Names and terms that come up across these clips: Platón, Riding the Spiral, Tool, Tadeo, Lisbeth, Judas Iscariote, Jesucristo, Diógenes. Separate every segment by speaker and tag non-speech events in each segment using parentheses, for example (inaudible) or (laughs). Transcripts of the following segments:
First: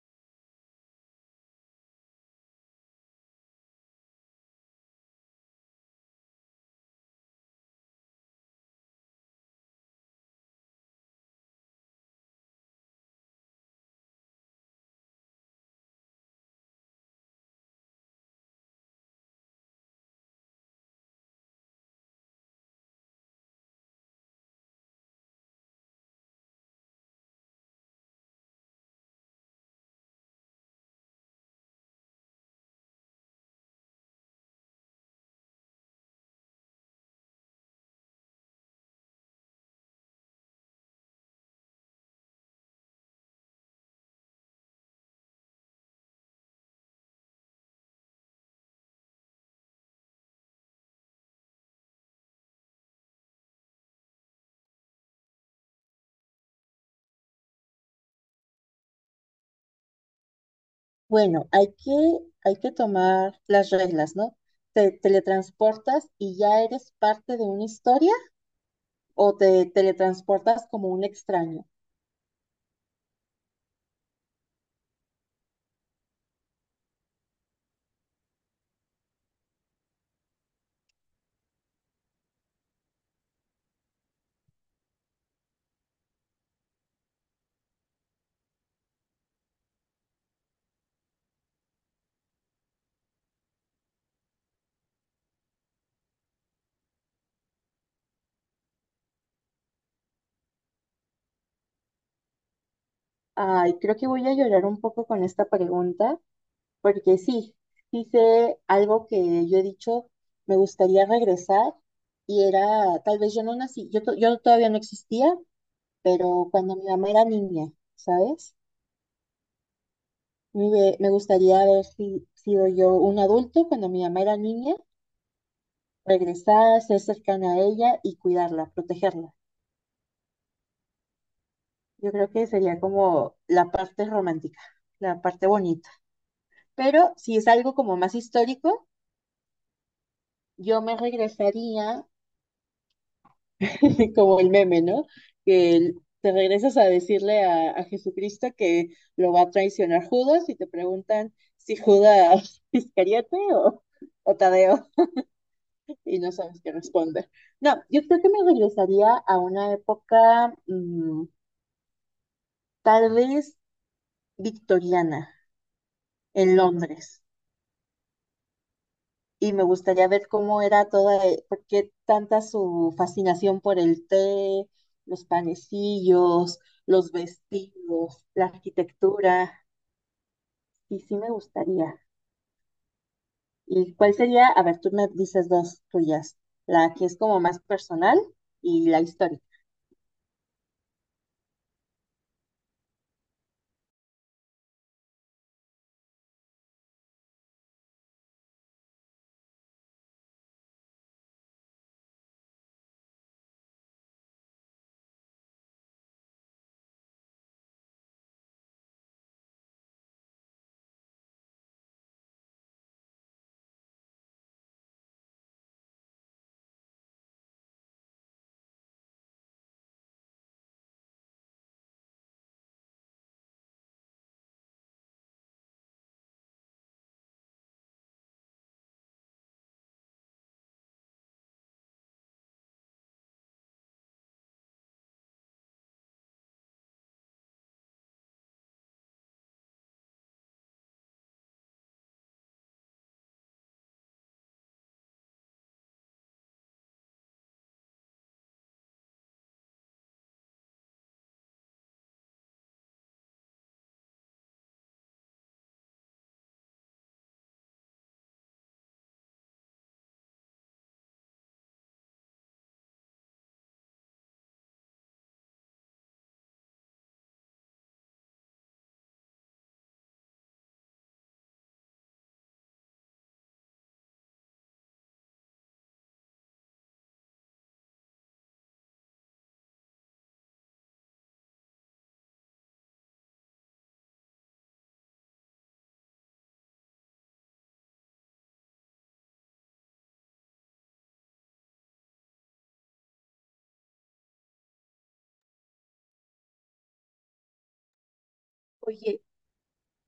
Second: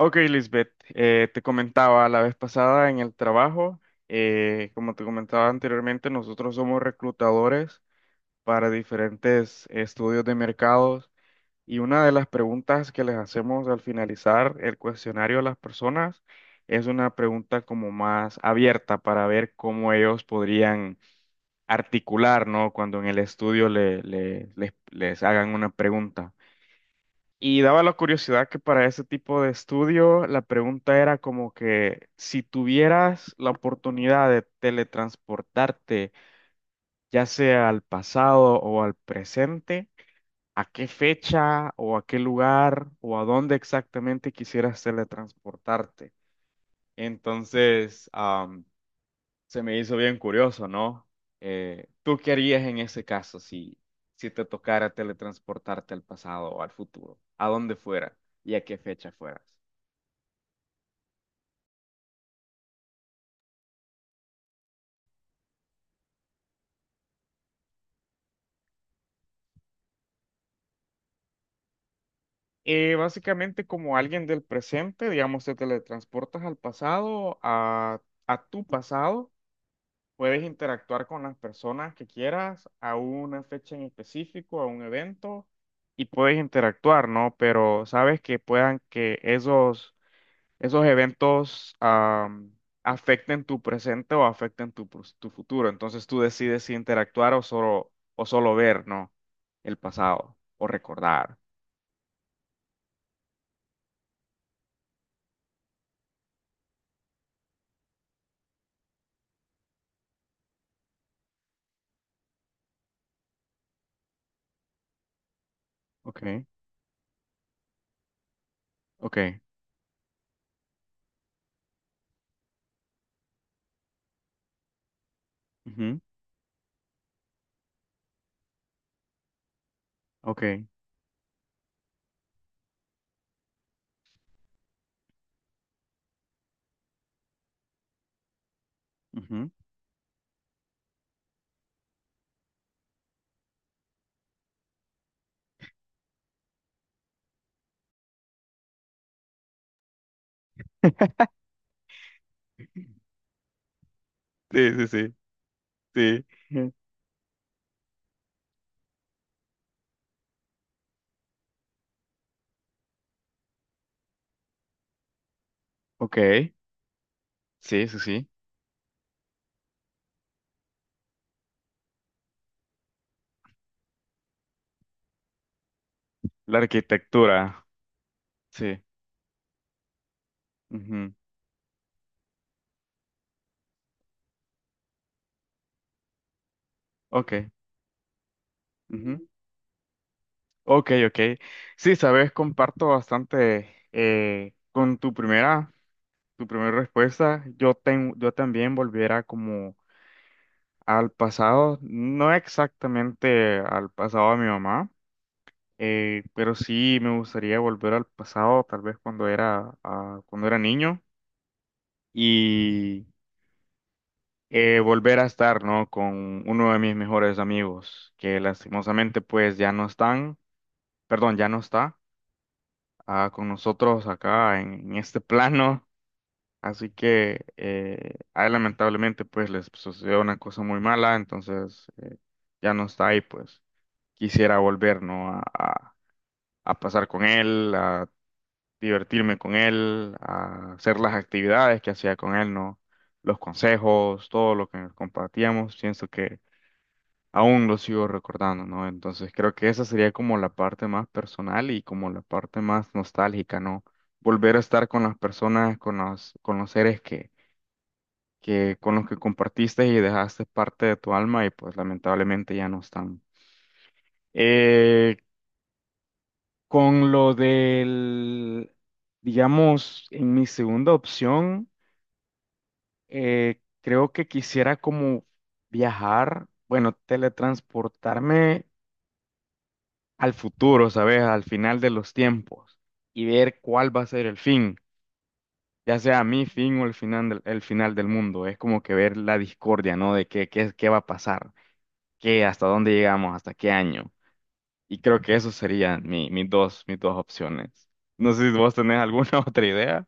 Speaker 1: Ok, Lisbeth, te comentaba la vez pasada en el trabajo, como te comentaba anteriormente, nosotros somos reclutadores para diferentes estudios de mercados y una de las preguntas que les hacemos al finalizar el cuestionario a las personas es una pregunta como más abierta para ver cómo ellos podrían articular, ¿no? Cuando en el estudio les hagan una pregunta. Y daba la curiosidad que para ese tipo de estudio la pregunta era como que si tuvieras la oportunidad de teletransportarte, ya sea al pasado o al presente, ¿a qué fecha o a qué lugar o a dónde exactamente quisieras teletransportarte? Entonces, se me hizo bien curioso, ¿no? ¿Tú qué harías en ese caso si te tocara teletransportarte al pasado o al futuro? ¿A dónde fuera y a qué fecha fueras?
Speaker 2: Bueno, hay que tomar las reglas, ¿no? ¿Te teletransportas y ya eres parte de una historia o te teletransportas como un extraño?
Speaker 1: Básicamente como alguien del presente, digamos, te teletransportas al pasado, a tu pasado, puedes interactuar con las personas que quieras a una fecha en específico, a un evento, y puedes interactuar, ¿no? Pero sabes que puedan que esos eventos afecten tu presente o afecten tu, tu futuro. Entonces tú decides si interactuar o solo ver, ¿no? El pasado o recordar.
Speaker 2: Ay, creo que voy a llorar un poco con esta pregunta, porque sí, hice algo que yo he dicho, me gustaría regresar y era, tal vez yo no nací, yo todavía no existía,
Speaker 1: Ok,
Speaker 2: pero cuando mi mamá era niña, ¿sabes?
Speaker 1: ok,
Speaker 2: Me gustaría haber si- sido yo un adulto cuando mi mamá era niña
Speaker 1: ujú,
Speaker 2: regresar, ser cercana a ella y cuidarla, protegerla.
Speaker 1: ok,
Speaker 2: Yo creo que sería como la parte romántica, la parte bonita. Pero si es algo como más histórico,
Speaker 1: ujú.
Speaker 2: yo me regresaría (laughs) como el meme, ¿no? Que te regresas a decirle a Jesucristo que lo va a traicionar Judas y te
Speaker 1: (laughs)
Speaker 2: preguntan si Judas (laughs) Iscariote o
Speaker 1: Sí,
Speaker 2: Tadeo
Speaker 1: sí, sí,
Speaker 2: (laughs) y
Speaker 1: sí.
Speaker 2: no sabes qué
Speaker 1: Ujú.
Speaker 2: responder. No, yo creo que me regresaría a una época, tal vez victoriana
Speaker 1: Ok,
Speaker 2: en Londres
Speaker 1: sí, sí, sí.
Speaker 2: y me gustaría ver cómo era toda, por qué tanta su fascinación por el té, los
Speaker 1: La
Speaker 2: panecillos, los
Speaker 1: arquitectura,
Speaker 2: vestidos, la
Speaker 1: sí.
Speaker 2: arquitectura. Y
Speaker 1: Ujú,
Speaker 2: sí me gustaría. ¿Y cuál sería? A ver, tú me dices dos tuyas, la que es como
Speaker 1: ok,
Speaker 2: más personal y la
Speaker 1: ujú,
Speaker 2: histórica.
Speaker 1: ok, ok. Sí, sabes, comparto bastante con tu primera. Tu primera respuesta, yo, yo también volviera como al pasado, no exactamente al pasado de mi mamá, pero sí me gustaría volver al pasado, tal vez cuando era, cuando era niño, y volver a estar, ¿no? Con uno de mis mejores amigos, que lastimosamente pues ya no están, perdón, ya no está con nosotros acá en este (laughs) plano. Así que a él lamentablemente pues les sucedió una cosa muy mala, entonces ya no está ahí, pues quisiera volver, ¿no? A pasar con él, a divertirme con él, a hacer las actividades que hacía con él, ¿no? Los consejos, todo lo que compartíamos, pienso que aún lo sigo recordando, ¿no? Entonces creo que esa sería como la parte más personal y como la parte más nostálgica, ¿no? Volver a estar con las personas, con los seres que con los que compartiste y dejaste parte de tu alma y pues lamentablemente ya no están. Eh, con lo del, digamos, en mi segunda opción, creo que quisiera como viajar, bueno, teletransportarme al futuro, ¿sabes? Al final de los tiempos y ver cuál va a ser el fin. Ya sea mi fin o el final del mundo, es como que ver la discordia, ¿no? De qué va a pasar. ¿Qué? ¿Hasta dónde llegamos? ¿Hasta qué año? Y creo que eso serían mis dos opciones. No sé si vos tenés
Speaker 2: Oye,
Speaker 1: alguna (laughs) otra idea.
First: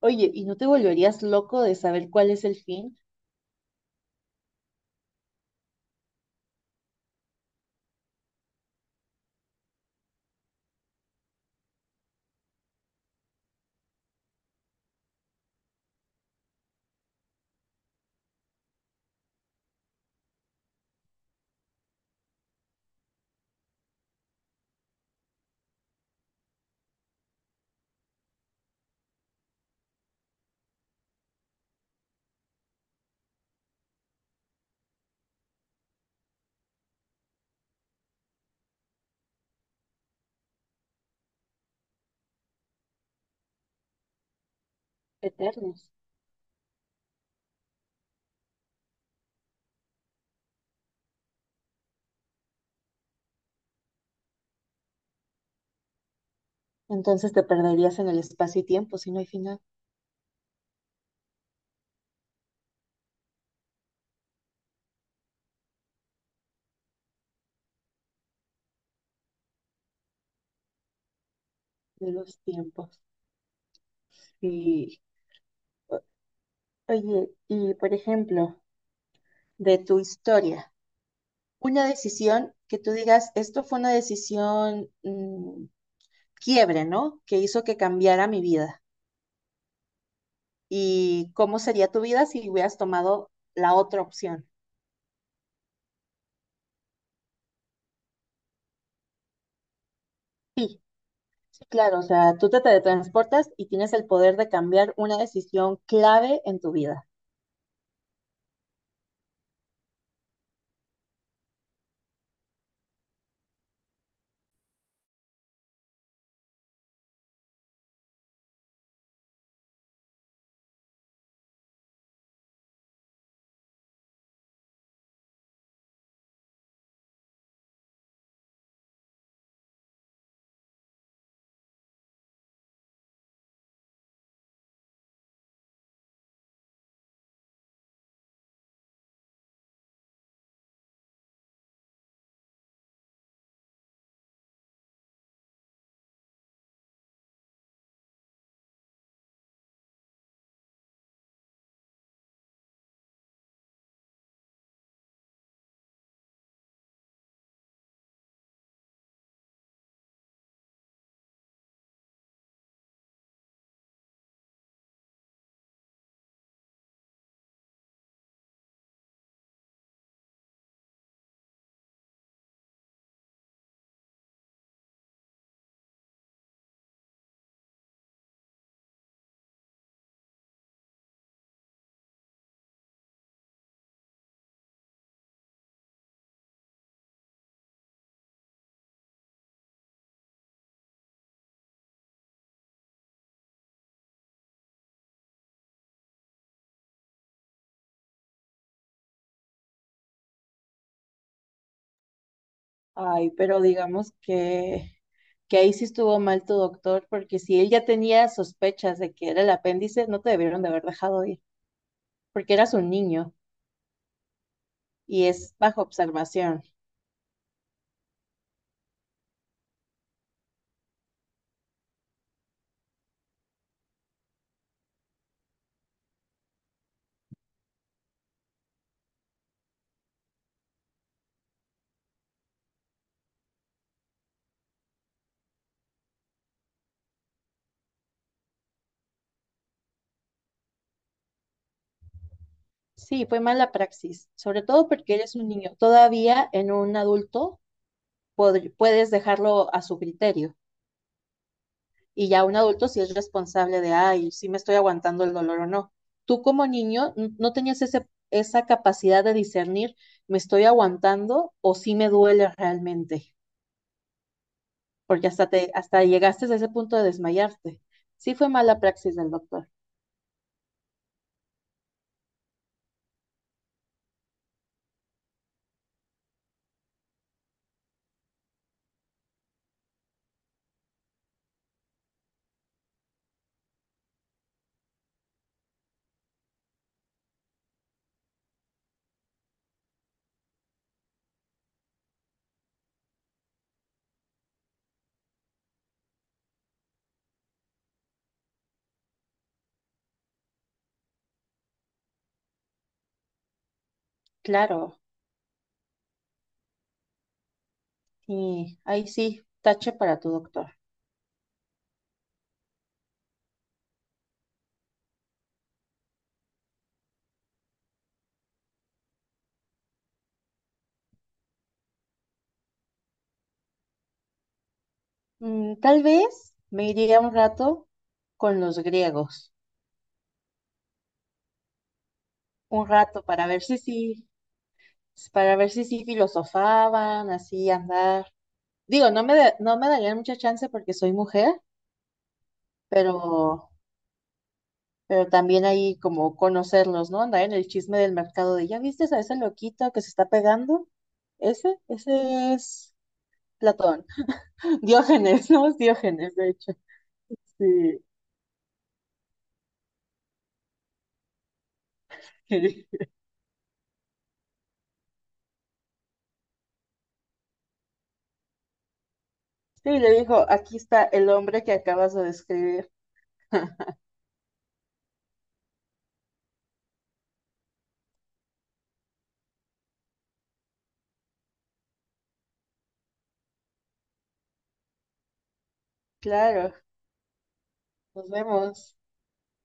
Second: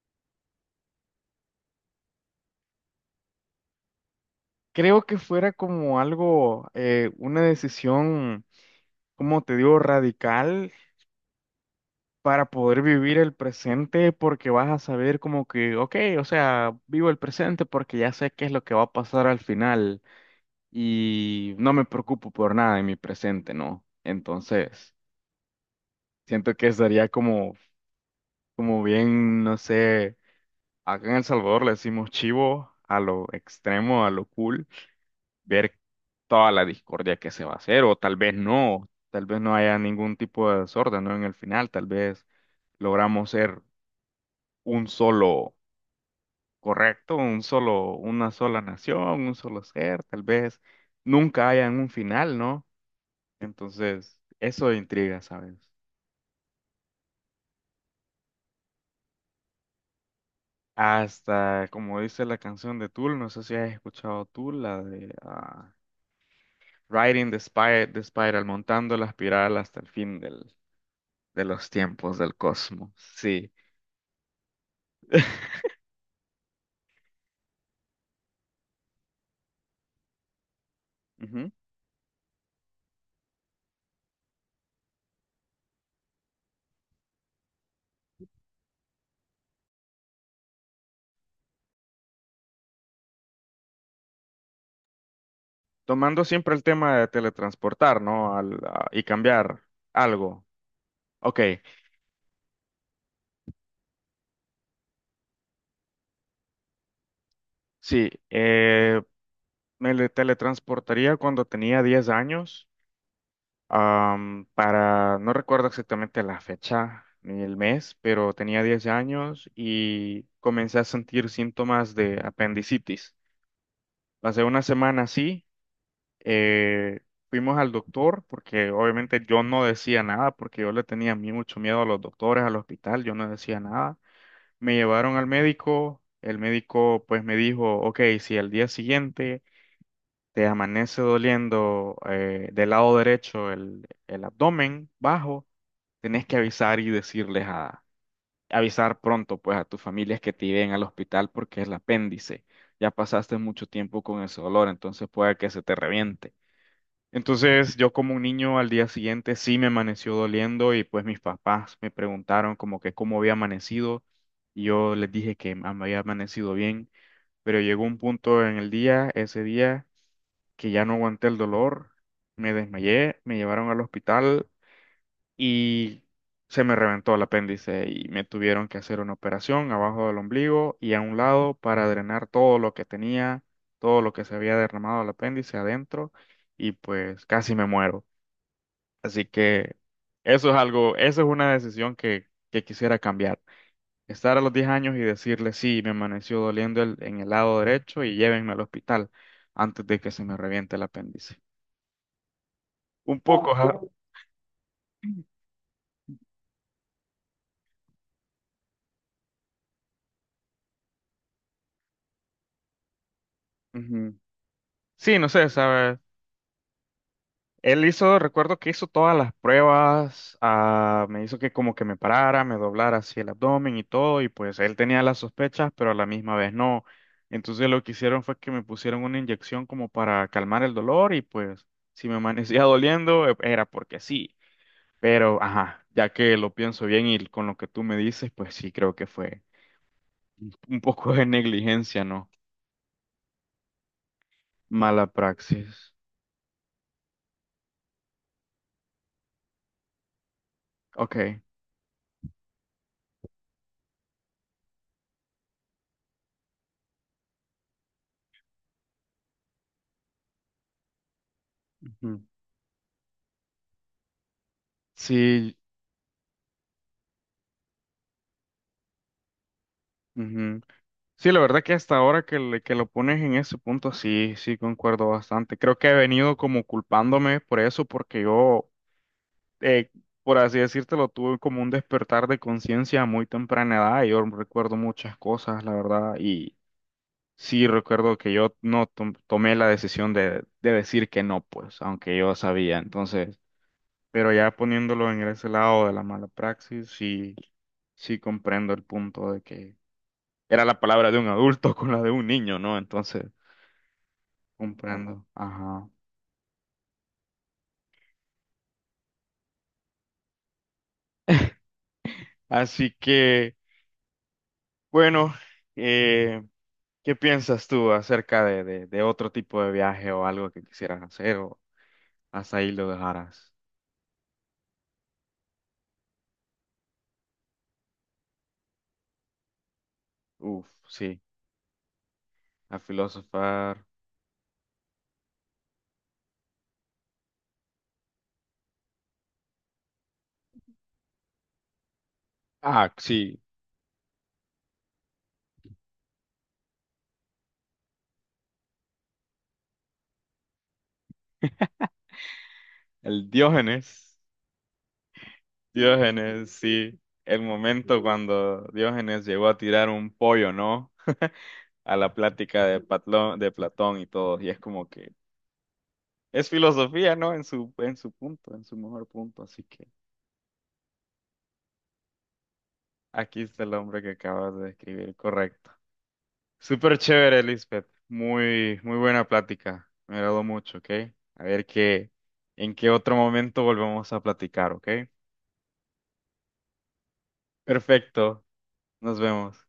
Speaker 2: oye, ¿y no te volverías loco de saber cuál es el fin?
Speaker 1: Creo que fuera como algo, una decisión, como te digo, radical para poder vivir el presente porque vas a saber como que, ok, o sea, vivo el presente porque ya sé qué es lo que va a pasar al final y no me preocupo por nada en mi presente, ¿no? Entonces, siento que sería como, como bien, no sé. Acá en El Salvador le decimos chivo a lo extremo, a lo cool, ver toda la discordia que se va a hacer, o tal vez no haya ningún tipo de desorden, ¿no? En el final, tal vez logramos ser un solo
Speaker 2: Eternos.
Speaker 1: correcto, un solo, una sola nación, un solo ser, tal vez nunca haya un final, ¿no? Entonces, eso intriga, ¿sabes?
Speaker 2: Entonces te perderías en el espacio y tiempo si no hay final
Speaker 1: Hasta, como dice la canción de Tool, no sé si has escuchado Tool, la de... Riding the the Spiral, montando la espiral hasta el fin de los
Speaker 2: de
Speaker 1: tiempos del
Speaker 2: los
Speaker 1: cosmos.
Speaker 2: tiempos.
Speaker 1: Sí.
Speaker 2: Sí.
Speaker 1: (laughs)
Speaker 2: O- Oye, y por ejemplo, de tu historia,
Speaker 1: Ujú.
Speaker 2: una decisión que tú digas, esto fue una decisión quiebre, ¿no? Que hizo que cambiara mi vida. ¿Y cómo sería tu vida si hubieras tomado la otra opción?
Speaker 1: Tomando siempre el tema de teletransportar, ¿no? Y cambiar algo.
Speaker 2: Sí,
Speaker 1: Ok,
Speaker 2: sí, claro, o sea, tú te teletransportas y tienes el poder de cambiar una decisión clave en tu vida.
Speaker 1: sí. Eh, teletransportaría cuando tenía 10 años, para, no recuerdo exactamente la fecha ni el mes, pero tenía 10 años y comencé a sentir síntomas de apendicitis. Pasé una semana así. Eh, Fuimos al doctor porque obviamente yo no decía nada porque yo le tenía mucho miedo a los doctores, al hospital, yo no decía nada. Me llevaron al médico, el médico pues me dijo, ok, si al día siguiente te amanece doliendo del lado derecho el abdomen bajo, tenés que avisar y avisar pronto pues a tus familias que te lleven al hospital porque es el apéndice. Ya pasaste mucho tiempo con ese dolor, entonces puede que se te reviente. Entonces yo como un niño al día siguiente sí me amaneció doliendo y pues mis papás me preguntaron como que cómo había amanecido y yo les dije que me había amanecido bien, pero llegó un punto en el día, ese día, que ya no aguanté el dolor, me desmayé, me llevaron al hospital y se me reventó el apéndice y me tuvieron que hacer una operación abajo del ombligo y a un lado para drenar todo lo que tenía, todo lo que se había derramado el apéndice adentro y pues casi me muero. Así que eso es algo, eso es una decisión que quisiera cambiar. Estar a los 10 años y decirle, sí, me amaneció doliendo en el lado derecho y llévenme al hospital antes de que se me reviente el apéndice. Un
Speaker 2: Ay,
Speaker 1: poco,
Speaker 2: pero
Speaker 1: ja-
Speaker 2: digamos que ahí sí estuvo mal tu doctor, porque si él ya tenía sospechas de que era el apéndice, no te debieron de haber dejado ir, porque eras un niño
Speaker 1: Ujú. Sí, no
Speaker 2: y
Speaker 1: sé,
Speaker 2: es bajo
Speaker 1: ¿sabes?
Speaker 2: observación.
Speaker 1: Él hizo, recuerdo que hizo todas las pruebas, me hizo que como que me parara, me doblara así el abdomen y todo, y pues él tenía las sospechas, pero a la misma vez no. Entonces lo que hicieron fue que me pusieron una inyección como para calmar el dolor y pues si me amanecía (laughs) doliendo era porque sí. Pero, ajá, ya que lo pienso bien y con lo que tú me dices, pues sí creo que fue un poco de negligencia, ¿no?
Speaker 2: Sí, fue mala praxis, sobre todo
Speaker 1: Mala
Speaker 2: porque eres un niño.
Speaker 1: praxis.
Speaker 2: Todavía en un adulto puedes dejarlo a su criterio
Speaker 1: Ok.
Speaker 2: y ya un adulto sí es responsable de, ay, si me estoy aguantando el dolor o no. Tú como niño no tenías esa capacidad de discernir, me estoy aguantando o si me
Speaker 1: Ujú.
Speaker 2: duele realmente, porque
Speaker 1: Sí.
Speaker 2: hasta llegaste a ese punto de desmayarte. Sí fue mala praxis del doctor,
Speaker 1: Ujú. Sí, la verdad que hasta ahora que, que lo pones en ese punto, sí, sí, concuerdo bastante. Creo que he venido como culpándome por eso, porque yo, eh, por así decírtelo, tuve como un despertar de conciencia a muy temprana edad. Yo recuerdo muchas cosas, la verdad, y sí recuerdo que yo no tomé la decisión de decir que no, pues, aunque yo sabía. Entonces, pero ya poniéndolo en ese lado de la mala praxis, sí, sí comprendo el punto. Era la palabra de un adulto (laughs) con la de un niño, ¿no? Entonces,
Speaker 2: claro.
Speaker 1: comprendo. Ajá.
Speaker 2: Y ahí sí, tache para tu doctor.
Speaker 1: Así que, bueno, eh, ¿qué piensas tú acerca de otro tipo de viaje o algo que quisieras hacer o hasta ahí lo dejarás?
Speaker 2: Mm, tal vez me iría un rato con los griegos,
Speaker 1: Uf, sí, a
Speaker 2: un rato para ver
Speaker 1: filosofar.
Speaker 2: si sí, para ver si sí filosofaban, así andar. Digo, no me darían mucha chance porque soy mujer,
Speaker 1: Ah, sí,
Speaker 2: pero, pero también ahí como conocerlos, ¿no? Andar en el chisme del mercado de, ¿ya viste a ese loquito que se está pegando? Ese es
Speaker 1: el
Speaker 2: Platón,
Speaker 1: Diógenes.
Speaker 2: (laughs) Diógenes, ¿no? Es Diógenes,
Speaker 1: Diógenes,
Speaker 2: de hecho,
Speaker 1: sí. El momento
Speaker 2: sí.
Speaker 1: cuando Diógenes llegó a tirar un pollo, ¿no? (laughs) A la plática de
Speaker 2: (laughs)
Speaker 1: De Platón y todo. Y es como que... Es filosofía, ¿no? En su punto, en su mejor punto. Así que
Speaker 2: Sí, le dijo, aquí está el hombre que acabas de describir.
Speaker 1: aquí está el hombre que acabas de describir, correcto. Súper chévere, Lisbeth. Muy, muy buena plática. Me agradó mucho, ¿ok? A ver qué, en qué otro momento volvemos a platicar, ¿ok?
Speaker 2: Claro, nos
Speaker 1: Perfecto.
Speaker 2: vemos.
Speaker 1: Nos vemos.